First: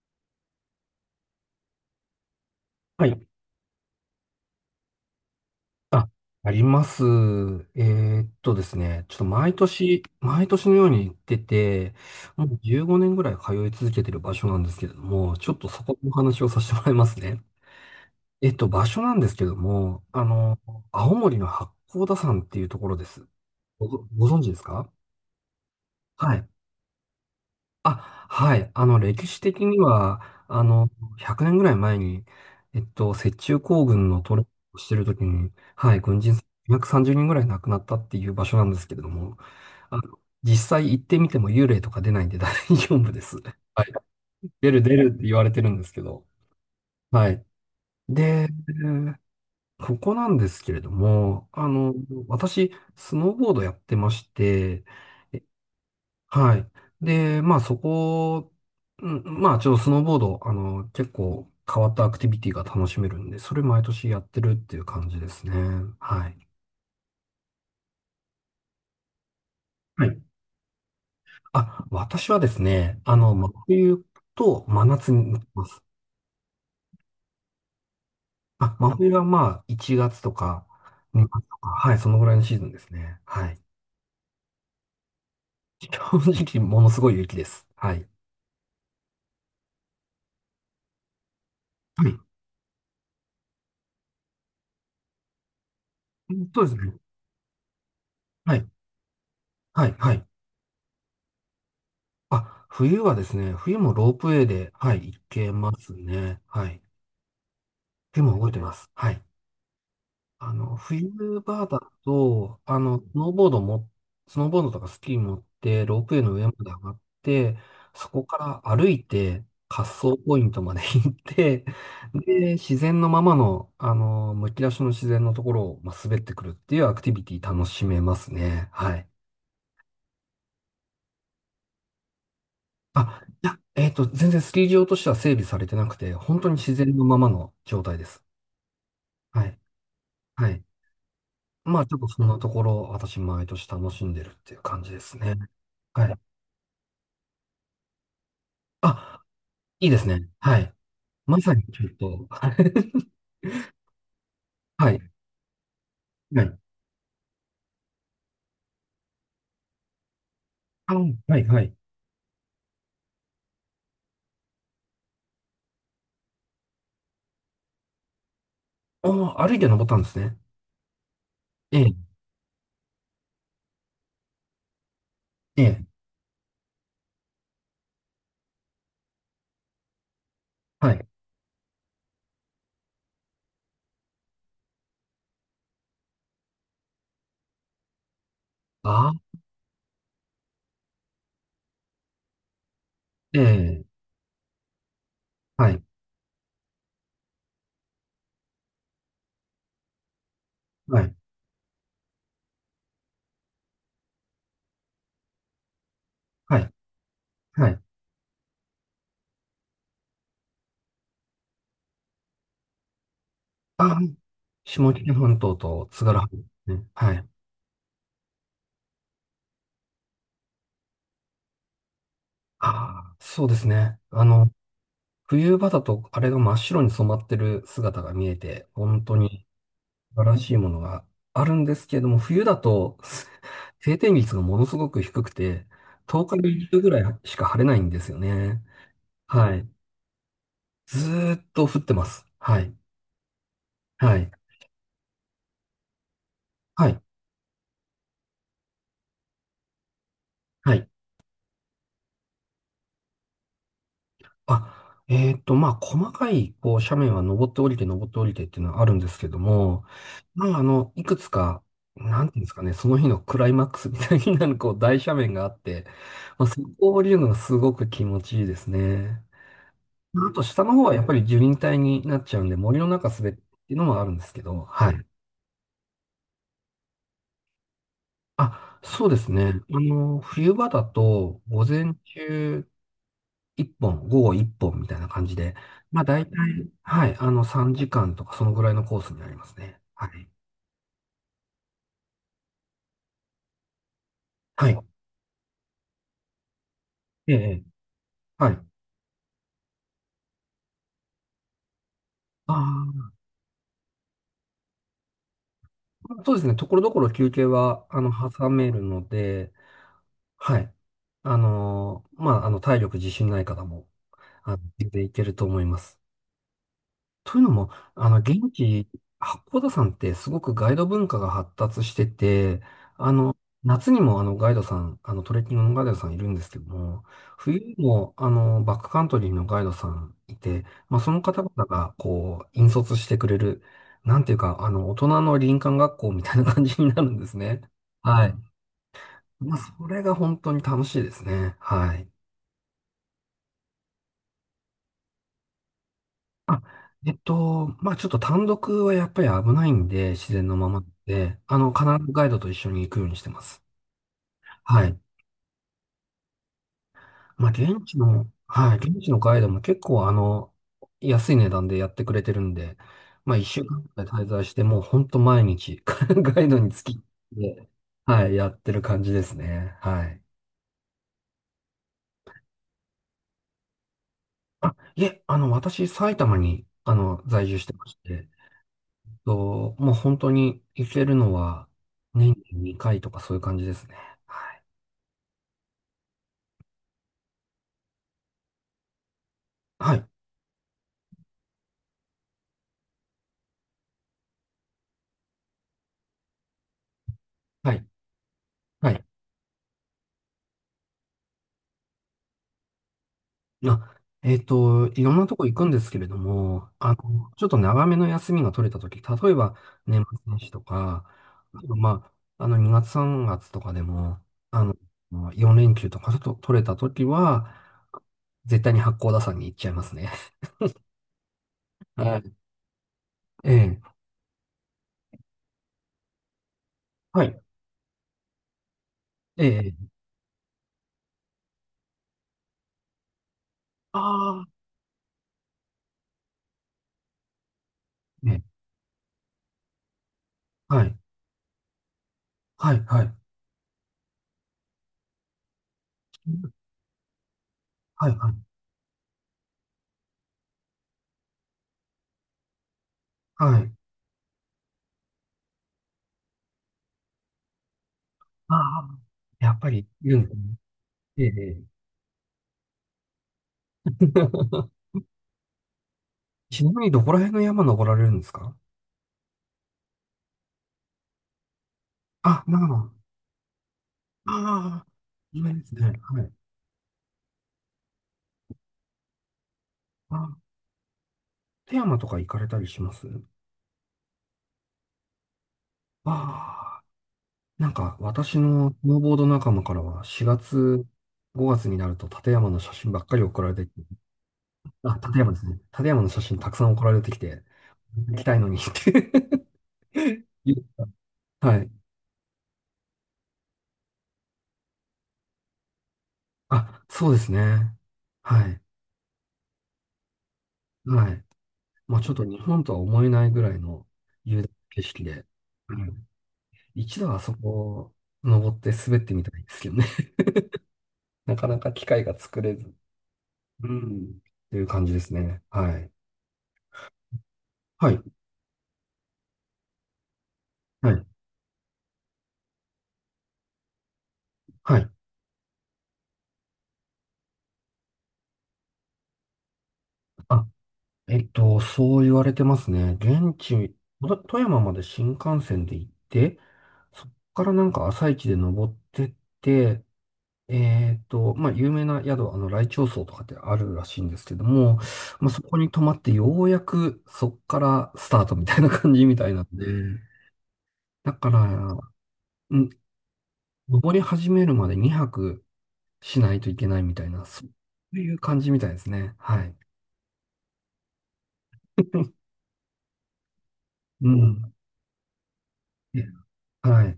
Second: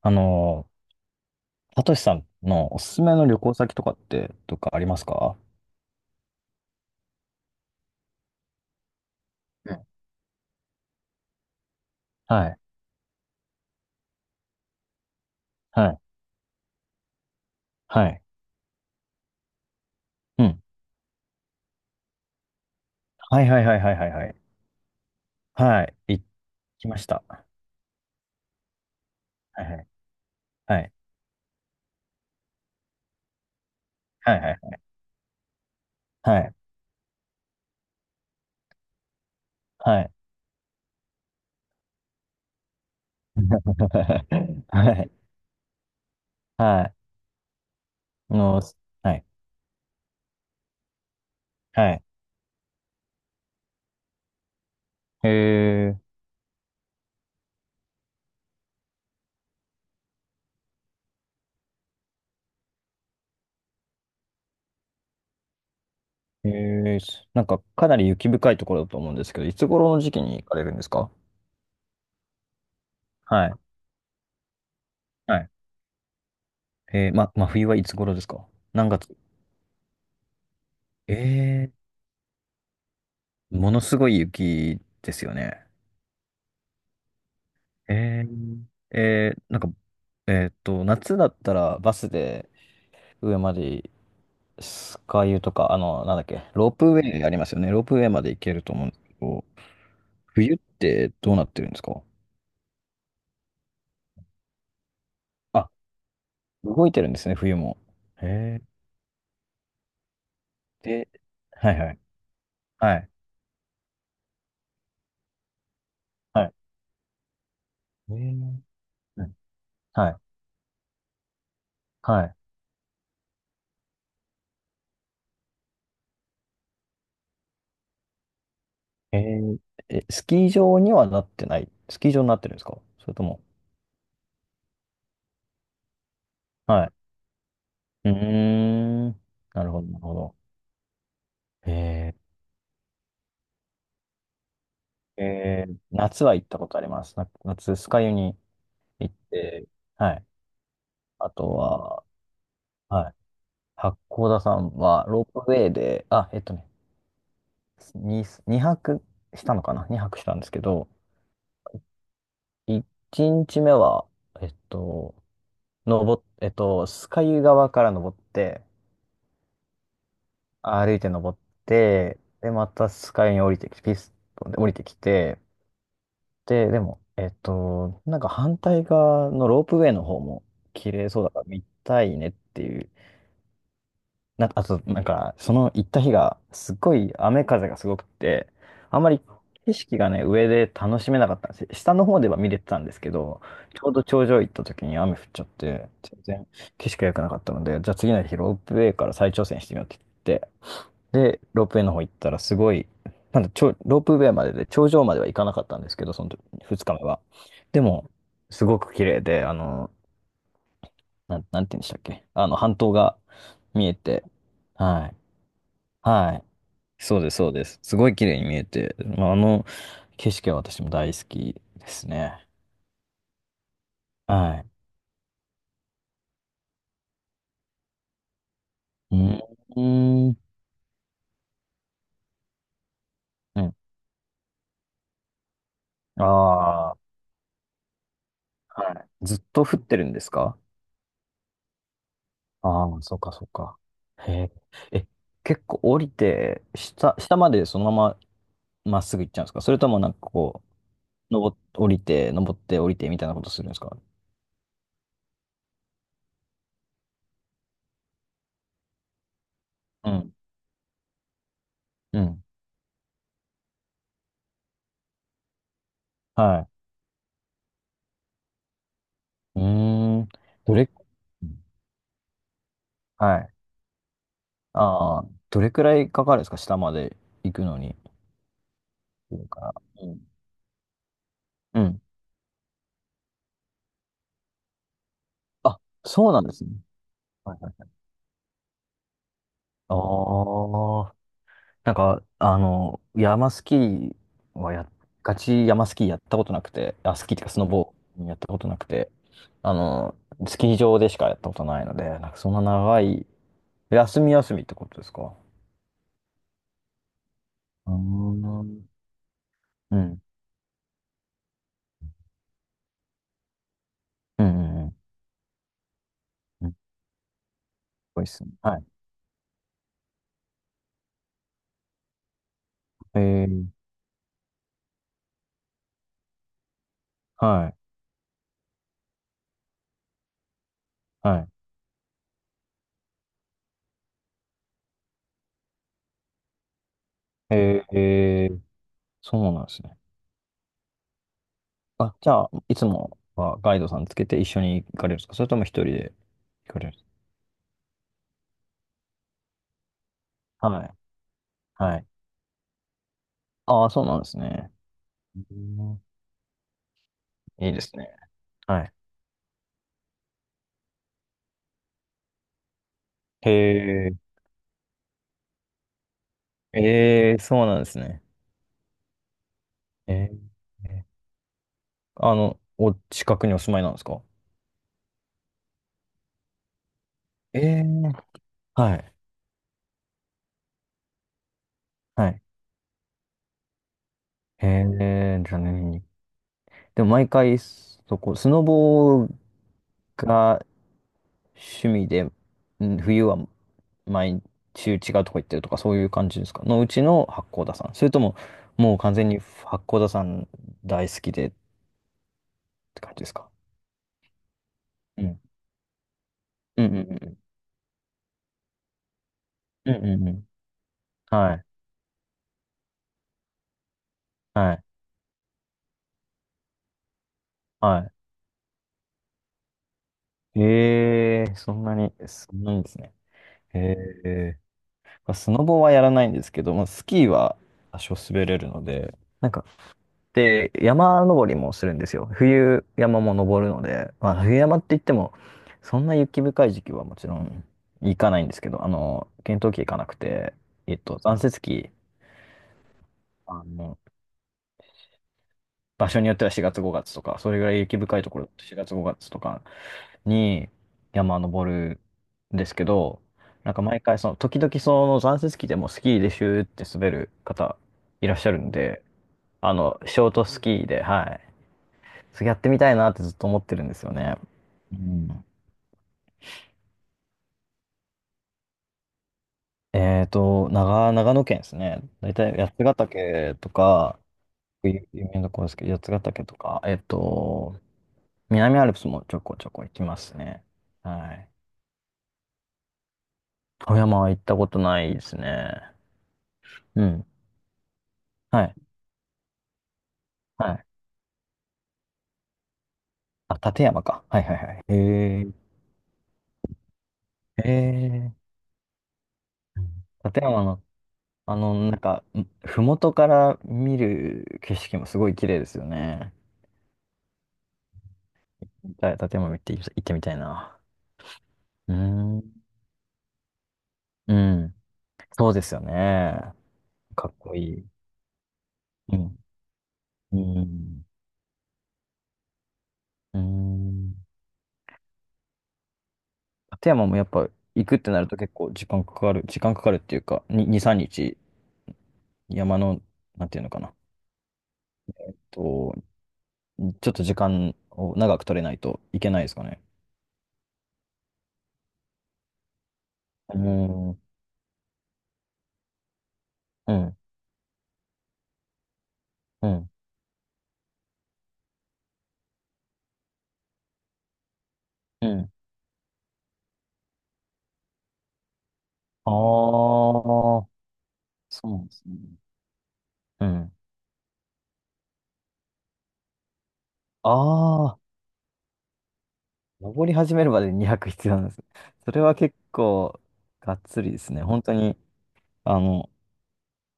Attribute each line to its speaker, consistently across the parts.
Speaker 1: あの、サトシさんのおすす
Speaker 2: は
Speaker 1: め
Speaker 2: い。
Speaker 1: の旅行先とかって、とかありますか？
Speaker 2: あ、あります。ですね、ちょっと毎年のように行ってて、も
Speaker 1: は
Speaker 2: う
Speaker 1: い、
Speaker 2: 15年ぐらい通い続けてる場所なんですけれども、ちょっとそ
Speaker 1: は
Speaker 2: こ
Speaker 1: い、
Speaker 2: のお話をさせてもらいますね。
Speaker 1: はい。
Speaker 2: 場所なんですけども、
Speaker 1: うん。
Speaker 2: 青森の八甲田山っていうところです。
Speaker 1: はいはいはい
Speaker 2: ご、
Speaker 1: はいはいは
Speaker 2: ご
Speaker 1: い。
Speaker 2: 存知ですか？
Speaker 1: はい、行
Speaker 2: はい。
Speaker 1: きました。は
Speaker 2: あ、はい。歴史
Speaker 1: い
Speaker 2: 的
Speaker 1: は
Speaker 2: に
Speaker 1: い、
Speaker 2: は、あ
Speaker 1: は
Speaker 2: の、
Speaker 1: い、
Speaker 2: 100年ぐらい前に、雪中行軍の
Speaker 1: は
Speaker 2: ト
Speaker 1: い、
Speaker 2: レーニ
Speaker 1: は
Speaker 2: ングを
Speaker 1: い、
Speaker 2: してるときに、はい、軍人
Speaker 1: はい、
Speaker 2: 230人ぐらい亡くなったっていう場所なんですけれども、
Speaker 1: はい。
Speaker 2: 実際行ってみても幽霊とか出ないんで大丈夫です。はい。出る
Speaker 1: は
Speaker 2: 出る
Speaker 1: い、
Speaker 2: って言われてるんですけど、
Speaker 1: はい。
Speaker 2: はい。
Speaker 1: あ
Speaker 2: で、
Speaker 1: の、はい、
Speaker 2: ここなんですけれども、
Speaker 1: はい。
Speaker 2: 私、スノーボードやってまして、
Speaker 1: へえ
Speaker 2: はい。で、まあそこ、うんまあちょっとスノーボード、結構変わったアクティビティが楽しめるんで、それ毎年やってるっていう感じですね。はい。
Speaker 1: ー、へえー、なんかかなり雪深いところだと思うんですけど、いつ頃の
Speaker 2: は
Speaker 1: 時
Speaker 2: い。
Speaker 1: 期に行かれるんですか？
Speaker 2: あ、私はですね、
Speaker 1: は
Speaker 2: 真
Speaker 1: い、
Speaker 2: 冬と真夏に
Speaker 1: は
Speaker 2: 行き
Speaker 1: い。
Speaker 2: ます。
Speaker 1: ま、真冬はいつ頃ですか？
Speaker 2: あ、
Speaker 1: 何
Speaker 2: 真冬
Speaker 1: 月？
Speaker 2: はまあ1月とか2月とか、
Speaker 1: え
Speaker 2: はい、そのぐらいのシーズンですね。はい。
Speaker 1: ものすごい雪ですよね。
Speaker 2: 正直ものすごい雪です。はい。
Speaker 1: えー、えー、なんか、夏だったらバ
Speaker 2: は
Speaker 1: ス
Speaker 2: い。
Speaker 1: で上までスカイユとか、あの、なんだっけ、
Speaker 2: そう
Speaker 1: ロ
Speaker 2: で
Speaker 1: ー
Speaker 2: す
Speaker 1: プ
Speaker 2: ね。
Speaker 1: ウェイありますよね。ロープウェイまで行け
Speaker 2: は
Speaker 1: る
Speaker 2: い。
Speaker 1: と思うんですけど、
Speaker 2: はい。はい。
Speaker 1: 冬ってどうなってるんですか？
Speaker 2: あ、冬はですね、冬もロープウェイで、はい、行けま
Speaker 1: あ、
Speaker 2: すね。はい。
Speaker 1: 動いてるんですね、冬も。
Speaker 2: でも動いて
Speaker 1: へえ。
Speaker 2: ます。はい。
Speaker 1: で、
Speaker 2: 冬場
Speaker 1: は
Speaker 2: だ
Speaker 1: いはい。
Speaker 2: と、
Speaker 1: はい。
Speaker 2: スノーボードとかスキー持って、ロープウェイの
Speaker 1: は
Speaker 2: 上ま
Speaker 1: い。
Speaker 2: で上がって、そ
Speaker 1: えー、
Speaker 2: こから歩い
Speaker 1: うん、
Speaker 2: て、滑
Speaker 1: はい。
Speaker 2: 走ポイントまで行って、
Speaker 1: はい。
Speaker 2: で、自然のままの、むき出しの自然のところを、まあ、滑ってくるっていうアクティビティ楽しめますね。はい。
Speaker 1: えー、え、スキー場にはなってない。スキー場になってるんですかそれ
Speaker 2: あ、
Speaker 1: とも。
Speaker 2: いや、全然スキー場としては整備されてなくて、本当に自
Speaker 1: はい。
Speaker 2: 然のままの状態で
Speaker 1: うー
Speaker 2: す。
Speaker 1: ん。
Speaker 2: はい。
Speaker 1: なるほど、なるほど。
Speaker 2: はい。
Speaker 1: へ
Speaker 2: まあ、ちょっと
Speaker 1: え。
Speaker 2: そんなところを私、毎年楽しんでるっていう感じですね。
Speaker 1: えー、
Speaker 2: はい。
Speaker 1: 夏は行ったことあります。な夏、酸ヶ湯に行っ
Speaker 2: あ、
Speaker 1: て、
Speaker 2: いいです
Speaker 1: はい。
Speaker 2: ね。はい。
Speaker 1: あ
Speaker 2: ま
Speaker 1: と
Speaker 2: さにちょっ
Speaker 1: は、
Speaker 2: と、
Speaker 1: はい。八甲田山
Speaker 2: はい。
Speaker 1: はロープウェイで、あ、えっ
Speaker 2: は
Speaker 1: と
Speaker 2: い。
Speaker 1: ね、2、二泊したのかな？ 2 泊したんですけど、
Speaker 2: あ、はい、はい。
Speaker 1: 1日目は、えっと、登っ、酸ヶ湯側から登って、
Speaker 2: ああ、歩いて登ったんですね。
Speaker 1: 歩いて登っ
Speaker 2: ええ、
Speaker 1: て、で、また酸ヶ湯に降りてきて、ピストンで降りてきて、
Speaker 2: ええ、
Speaker 1: で、でも、えっと、なんか反対側のロープウェイの方も
Speaker 2: は
Speaker 1: 綺
Speaker 2: い。
Speaker 1: 麗そうだから見たいねっていう。な、あと、なんか、その行った日が、すっごい雨風がすごくて、あん
Speaker 2: あ
Speaker 1: まり
Speaker 2: あ、
Speaker 1: 景色がね、上で楽しめなかったんですよ。下の方では見れてたんですけ
Speaker 2: え
Speaker 1: ど、
Speaker 2: え、
Speaker 1: ちょうど頂上行った時に雨降っちゃっ
Speaker 2: はい、
Speaker 1: て、全然景色が良くなかったので、じゃあ次の日ロープウェイから再挑戦してみようって言って、
Speaker 2: はい、
Speaker 1: で、ロープウェイの方行ったら、すごい、なんだ、ちょ、ロープウェイまでで、頂上までは行かなかったんですけど、その
Speaker 2: はい、
Speaker 1: 2日目は。
Speaker 2: は
Speaker 1: で
Speaker 2: い。
Speaker 1: も、すごく綺麗で、あの、なん、なんて言うんでしたっけあの、半島が
Speaker 2: あ
Speaker 1: 見え
Speaker 2: あ、
Speaker 1: て、
Speaker 2: 下
Speaker 1: は
Speaker 2: 北
Speaker 1: い。
Speaker 2: 半島と津軽半
Speaker 1: は
Speaker 2: 島で
Speaker 1: い。
Speaker 2: すね。は
Speaker 1: そう
Speaker 2: い。
Speaker 1: です、そうです。すごい綺麗に見えて、まあ、あの景色は私も大好きですね。
Speaker 2: ああ、そうですね。
Speaker 1: は
Speaker 2: 冬場だとあれが真っ白に染まってる姿が見えて、本当
Speaker 1: い。
Speaker 2: に
Speaker 1: う
Speaker 2: 素晴
Speaker 1: ん。
Speaker 2: らしいものがあるんですけれども、冬だと
Speaker 1: うん。
Speaker 2: 晴天率がものすごく低くて、10日に一度ぐ
Speaker 1: あ
Speaker 2: ら
Speaker 1: あ
Speaker 2: いしか晴れないんですよね。
Speaker 1: ー、はい。ずっ
Speaker 2: は
Speaker 1: と
Speaker 2: い。
Speaker 1: 降ってるんですか？
Speaker 2: ずーっと降ってます。はい。
Speaker 1: ああ、そっかそっか。
Speaker 2: はい。
Speaker 1: へえ。え、結構降りて、
Speaker 2: はい。
Speaker 1: 下、下までそのまままっすぐ行っちゃうんですかそれともなんかこう、
Speaker 2: はい。
Speaker 1: 登っ、降りて、登って降りてみたいなことするんですか？
Speaker 2: あ、まあ、細かい、こう、斜面は登って降りて、登って降りてっていうのはあるんですけども、
Speaker 1: うん。
Speaker 2: まあ、いくつか、
Speaker 1: う
Speaker 2: なんていう
Speaker 1: ん。
Speaker 2: んですかね、その日のクライマックスみたいになる、こう、大斜面があって、まあ、そ
Speaker 1: は
Speaker 2: こを降りるのがすごく気持ちいいですね。
Speaker 1: い。うー
Speaker 2: ま
Speaker 1: ん。
Speaker 2: あと、下の
Speaker 1: ど
Speaker 2: 方
Speaker 1: れ、
Speaker 2: はやっぱり樹
Speaker 1: う
Speaker 2: 林
Speaker 1: ん、
Speaker 2: 帯になっちゃうんで、森の中滑るっ
Speaker 1: はい。
Speaker 2: ていうのもあるんですけど、はい。
Speaker 1: ああ、どれくらいかかるんですか下まで行くのに。
Speaker 2: あ、そうです
Speaker 1: それ
Speaker 2: ね。
Speaker 1: から、うん。
Speaker 2: 冬場だと、午
Speaker 1: う
Speaker 2: 前
Speaker 1: ん。
Speaker 2: 中一本、午後一本みたいな感じで、
Speaker 1: あ、
Speaker 2: まあ大
Speaker 1: そ
Speaker 2: 体、
Speaker 1: うなんですね。
Speaker 2: はい、
Speaker 1: はいは
Speaker 2: 3
Speaker 1: いはい。
Speaker 2: 時間とかそのぐらいのコースになりますね。
Speaker 1: あ
Speaker 2: はい。
Speaker 1: あ。なんか、あの、山スキー
Speaker 2: は
Speaker 1: は
Speaker 2: い。
Speaker 1: や、ガチ山スキーやったことなくて、あ、ス
Speaker 2: え
Speaker 1: キーっていうかス
Speaker 2: え、
Speaker 1: ノボーやった
Speaker 2: は
Speaker 1: こ
Speaker 2: い。
Speaker 1: となくて、あの、スキー場でしかやったことないので、なんかそんな長
Speaker 2: あ
Speaker 1: い、休み休みってことですか？
Speaker 2: あ、そうですね。ところどころ休憩は、
Speaker 1: うー
Speaker 2: 挟める
Speaker 1: ん。
Speaker 2: ので、
Speaker 1: うん。
Speaker 2: はい。まあ、体力自信ない方も、
Speaker 1: うんうんう
Speaker 2: 全
Speaker 1: ん。
Speaker 2: 然いけると思います。
Speaker 1: うん、す
Speaker 2: というのも、
Speaker 1: ごいっす
Speaker 2: 現
Speaker 1: ね。はい。
Speaker 2: 地、八甲田山ってすごくガイド文化が発達してて、あ
Speaker 1: え
Speaker 2: の、
Speaker 1: ー、
Speaker 2: 夏にもあのガイドさん、あのトレッキングのガイドさんいるんですけども、冬
Speaker 1: は
Speaker 2: に
Speaker 1: い。
Speaker 2: もあのバックカントリーのガイドさんいて、まあ、その方
Speaker 1: は
Speaker 2: 々がこう、引率してくれる、なんていうか、大人の林間学校みたいな感じになるんです
Speaker 1: い。
Speaker 2: ね。
Speaker 1: えー、
Speaker 2: はい。
Speaker 1: えー、そう
Speaker 2: まあ、
Speaker 1: なんです
Speaker 2: そ
Speaker 1: ね。
Speaker 2: れが本当に楽しいですね。はい。
Speaker 1: あ、じゃあ、いつもはガイドさんつけて一緒に行かれるんですかそれとも一人で
Speaker 2: あ、
Speaker 1: 行かれるんです
Speaker 2: まあちょっと単独はやっぱり危ないんで、自然のま
Speaker 1: か？
Speaker 2: ま
Speaker 1: はい。
Speaker 2: で、必
Speaker 1: はい。
Speaker 2: ずガイドと一緒に行くようにしてます。
Speaker 1: ああ、そうなんですね。
Speaker 2: はい。
Speaker 1: うん、
Speaker 2: まあ
Speaker 1: いいで
Speaker 2: 現
Speaker 1: す
Speaker 2: 地
Speaker 1: ね。
Speaker 2: の、はい、
Speaker 1: はい。
Speaker 2: 現地のガイドも結構安い値段でやってくれてるんで、まあ一
Speaker 1: へ
Speaker 2: 週間くらい
Speaker 1: え、
Speaker 2: 滞在して、もうほんと毎日 ガイドにつき、
Speaker 1: ええ、そう
Speaker 2: で、
Speaker 1: なんですね。
Speaker 2: はい、やってる感じですね。はい。
Speaker 1: ええ、あの、お近くにお住まいなんですか？
Speaker 2: あ、いえ、私、埼玉に、在住
Speaker 1: え
Speaker 2: して
Speaker 1: え、
Speaker 2: まして、
Speaker 1: はい。
Speaker 2: と、もう本当に行けるのは
Speaker 1: は
Speaker 2: 年
Speaker 1: い。
Speaker 2: に2回とかそういう感じですね。はい。
Speaker 1: へえ、じゃあ年に。でも毎回、そこ、スノボ
Speaker 2: はい。
Speaker 1: が趣味で、ん冬は毎週違うとこ行ってるとか、そういう感じですかのうちの八甲
Speaker 2: は
Speaker 1: 田
Speaker 2: い。
Speaker 1: 山。それとも、
Speaker 2: は
Speaker 1: もう
Speaker 2: い。
Speaker 1: 完全に八甲田山大好きでって感じですか？
Speaker 2: あ、いろん
Speaker 1: う
Speaker 2: なと
Speaker 1: ん。
Speaker 2: こ行くんですけれども、
Speaker 1: うんうんうん
Speaker 2: ちょっと長めの休みが取れたとき、例えば
Speaker 1: うん。う
Speaker 2: 年
Speaker 1: ん
Speaker 2: 末
Speaker 1: うんう
Speaker 2: 年
Speaker 1: ん。
Speaker 2: 始とか、
Speaker 1: は
Speaker 2: あ
Speaker 1: い。
Speaker 2: とまあ、2月3月とかでも、あ
Speaker 1: は
Speaker 2: の、
Speaker 1: い。
Speaker 2: 4連休とかちょっと取れたときは、
Speaker 1: は
Speaker 2: 絶対に八甲田山に行っちゃいますね。
Speaker 1: い。ええ、そんな に、
Speaker 2: はい。
Speaker 1: そんなにですね。
Speaker 2: ええ。
Speaker 1: ええ。まあスノボはやらないんですけど、まあ、ス
Speaker 2: は
Speaker 1: キー
Speaker 2: い。
Speaker 1: は多少滑れるので、なん
Speaker 2: え
Speaker 1: か、
Speaker 2: え。
Speaker 1: で、山登りもするんですよ。冬山も登るの
Speaker 2: あ
Speaker 1: で、まあ、冬
Speaker 2: あ。
Speaker 1: 山って言っても、そんな雪深い時期はもちろん行か
Speaker 2: え
Speaker 1: な
Speaker 2: え。
Speaker 1: いんですけど、あの、検討期行かなくて、
Speaker 2: は
Speaker 1: えっ
Speaker 2: い。
Speaker 1: と、残雪期、
Speaker 2: はい。はい。
Speaker 1: あの、場所によっては4月5月とか、それぐらい雪
Speaker 2: はい。
Speaker 1: 深い
Speaker 2: は
Speaker 1: ところ、
Speaker 2: い。
Speaker 1: 4月5月とかに山登るんですけど、
Speaker 2: は
Speaker 1: な
Speaker 2: い。
Speaker 1: んか毎回その、時々その残雪機でもスキーでシューって滑る方いらっしゃ
Speaker 2: あ
Speaker 1: るん
Speaker 2: あ、
Speaker 1: で、
Speaker 2: やっぱ
Speaker 1: あ
Speaker 2: り
Speaker 1: の、
Speaker 2: いる
Speaker 1: シ
Speaker 2: んで
Speaker 1: ョー
Speaker 2: す
Speaker 1: ト
Speaker 2: ね。
Speaker 1: スキーで、
Speaker 2: え
Speaker 1: はい。
Speaker 2: え。
Speaker 1: それやってみたいなってずっと思ってるんですよね。うん。
Speaker 2: ちなみにどこら辺の山登られるんですか？
Speaker 1: えっと、長、長野県ですね。大
Speaker 2: あ、
Speaker 1: 体
Speaker 2: 長
Speaker 1: 八
Speaker 2: 野。
Speaker 1: ヶ岳とか、
Speaker 2: ああ、
Speaker 1: 有有名
Speaker 2: 有
Speaker 1: なと
Speaker 2: 名
Speaker 1: こ
Speaker 2: で
Speaker 1: ろで
Speaker 2: す
Speaker 1: す
Speaker 2: ね。
Speaker 1: けど、八ヶ
Speaker 2: はい。
Speaker 1: 岳とか、えっと、南アルプスもちょこちょこ行きま
Speaker 2: あ、
Speaker 1: すね。はい。
Speaker 2: 富山とか行かれたりします？
Speaker 1: 富山は行ったことないですね。
Speaker 2: ああ、
Speaker 1: うん。
Speaker 2: なんか私
Speaker 1: は
Speaker 2: のス
Speaker 1: い。
Speaker 2: ノーボード仲間からは4
Speaker 1: は
Speaker 2: 月、
Speaker 1: い。
Speaker 2: 5月になると立山の写真ばっかり送られ
Speaker 1: あ、
Speaker 2: てきて、
Speaker 1: 立山か。はいはいはい。
Speaker 2: あ、立山で
Speaker 1: へ
Speaker 2: す
Speaker 1: え。
Speaker 2: ね。立山の写真たくさん送られてきて、
Speaker 1: へ
Speaker 2: 行き
Speaker 1: え。
Speaker 2: たいのにって
Speaker 1: 立
Speaker 2: 言っ
Speaker 1: 山の、
Speaker 2: た
Speaker 1: あ
Speaker 2: はい。
Speaker 1: の、なんか、ん麓から見る景色もすごい綺麗ですよね。
Speaker 2: あ、そうですね。はい。
Speaker 1: じゃ立山見て、行ってみたいな。
Speaker 2: はい。
Speaker 1: うー
Speaker 2: まあ、ちょっと日
Speaker 1: ん。
Speaker 2: 本とは思えないぐらいの
Speaker 1: う
Speaker 2: 雄大な
Speaker 1: ん。
Speaker 2: 景色で、
Speaker 1: そうです
Speaker 2: う
Speaker 1: よ
Speaker 2: ん
Speaker 1: ね。
Speaker 2: 一度はあ
Speaker 1: かっ
Speaker 2: そ
Speaker 1: こいい。
Speaker 2: こ登って滑って
Speaker 1: う
Speaker 2: み
Speaker 1: ん。
Speaker 2: たいですけどね。
Speaker 1: うん。
Speaker 2: なかなか機会が作れず、
Speaker 1: う
Speaker 2: うん、っ
Speaker 1: ん。
Speaker 2: ていう感じですね。はい。
Speaker 1: 立山もやっぱ行
Speaker 2: は
Speaker 1: くっ
Speaker 2: い。
Speaker 1: てなると結構時間かかる。時間かかるっていうか、に、2、
Speaker 2: は
Speaker 1: 3
Speaker 2: い。
Speaker 1: 日山の、なんていうのかな。
Speaker 2: はい。
Speaker 1: と、ちょっと時間を長く取れないといけないですかね。
Speaker 2: あ、そう言われてますね。現
Speaker 1: う
Speaker 2: 地、と
Speaker 1: ん。
Speaker 2: 富山まで新幹線で行って、
Speaker 1: う
Speaker 2: そこ
Speaker 1: ん、
Speaker 2: からなんか朝一で登ってっ
Speaker 1: う
Speaker 2: て、
Speaker 1: ん、
Speaker 2: まあ、有名な宿、来鳥荘とかってあるらしいんですけども、
Speaker 1: う
Speaker 2: まあ、そ
Speaker 1: ん。
Speaker 2: こに泊まってようやくそっからスタートみたいな感じみたいなんで、
Speaker 1: ああ、
Speaker 2: だか
Speaker 1: そうなんで
Speaker 2: ら、
Speaker 1: すね。
Speaker 2: ん、
Speaker 1: うん。
Speaker 2: 登り始めるまで2泊しないといけないみたいな、そう
Speaker 1: ああ、
Speaker 2: いう感じみたいですね。はい。
Speaker 1: 登り始めるまでに200必要なんですね。それは結構、がっつ
Speaker 2: う
Speaker 1: りですね。
Speaker 2: ん。
Speaker 1: 本当に、あ
Speaker 2: え
Speaker 1: の、
Speaker 2: はい。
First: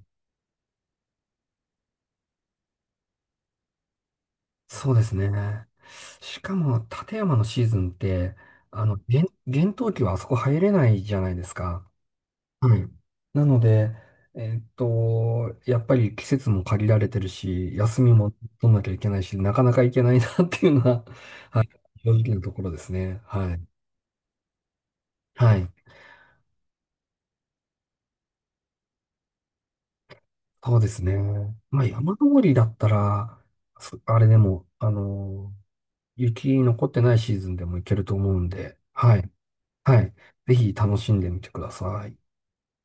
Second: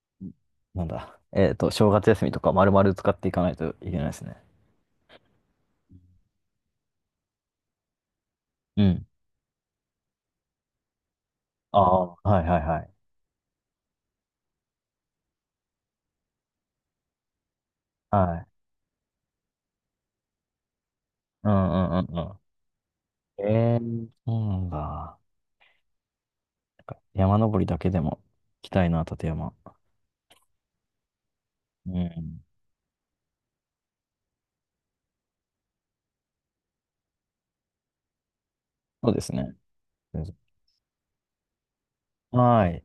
Speaker 1: なんだ、えっと、正月休みとか丸々使っていかないといけないですね。
Speaker 2: そうですね。しかも、立山のシーズンって、
Speaker 1: うん。
Speaker 2: 厳厳冬期はあそこ入れないじゃないです
Speaker 1: あ
Speaker 2: か。
Speaker 1: あ、はいはい
Speaker 2: は
Speaker 1: は
Speaker 2: い。
Speaker 1: い。
Speaker 2: なので、やっぱり季節も限られてるし、休みも
Speaker 1: はい。
Speaker 2: 取んなきゃいけないし、なかなか行けないなっていうのが
Speaker 1: うんうんう
Speaker 2: 正
Speaker 1: ん
Speaker 2: 直
Speaker 1: う
Speaker 2: なところですね。
Speaker 1: ん。え
Speaker 2: はい。
Speaker 1: え、そうなんだ。な
Speaker 2: はい。
Speaker 1: んか山登りだけでも行きたいな、立山。
Speaker 2: そうですね。まあ、
Speaker 1: う
Speaker 2: 山登
Speaker 1: ん。
Speaker 2: りだったら、あれでも、雪残ってないシーズンでも行けると思うんで、
Speaker 1: そう
Speaker 2: は
Speaker 1: で
Speaker 2: い。
Speaker 1: すね。
Speaker 2: はい。ぜひ楽しんでみてください。
Speaker 1: はい。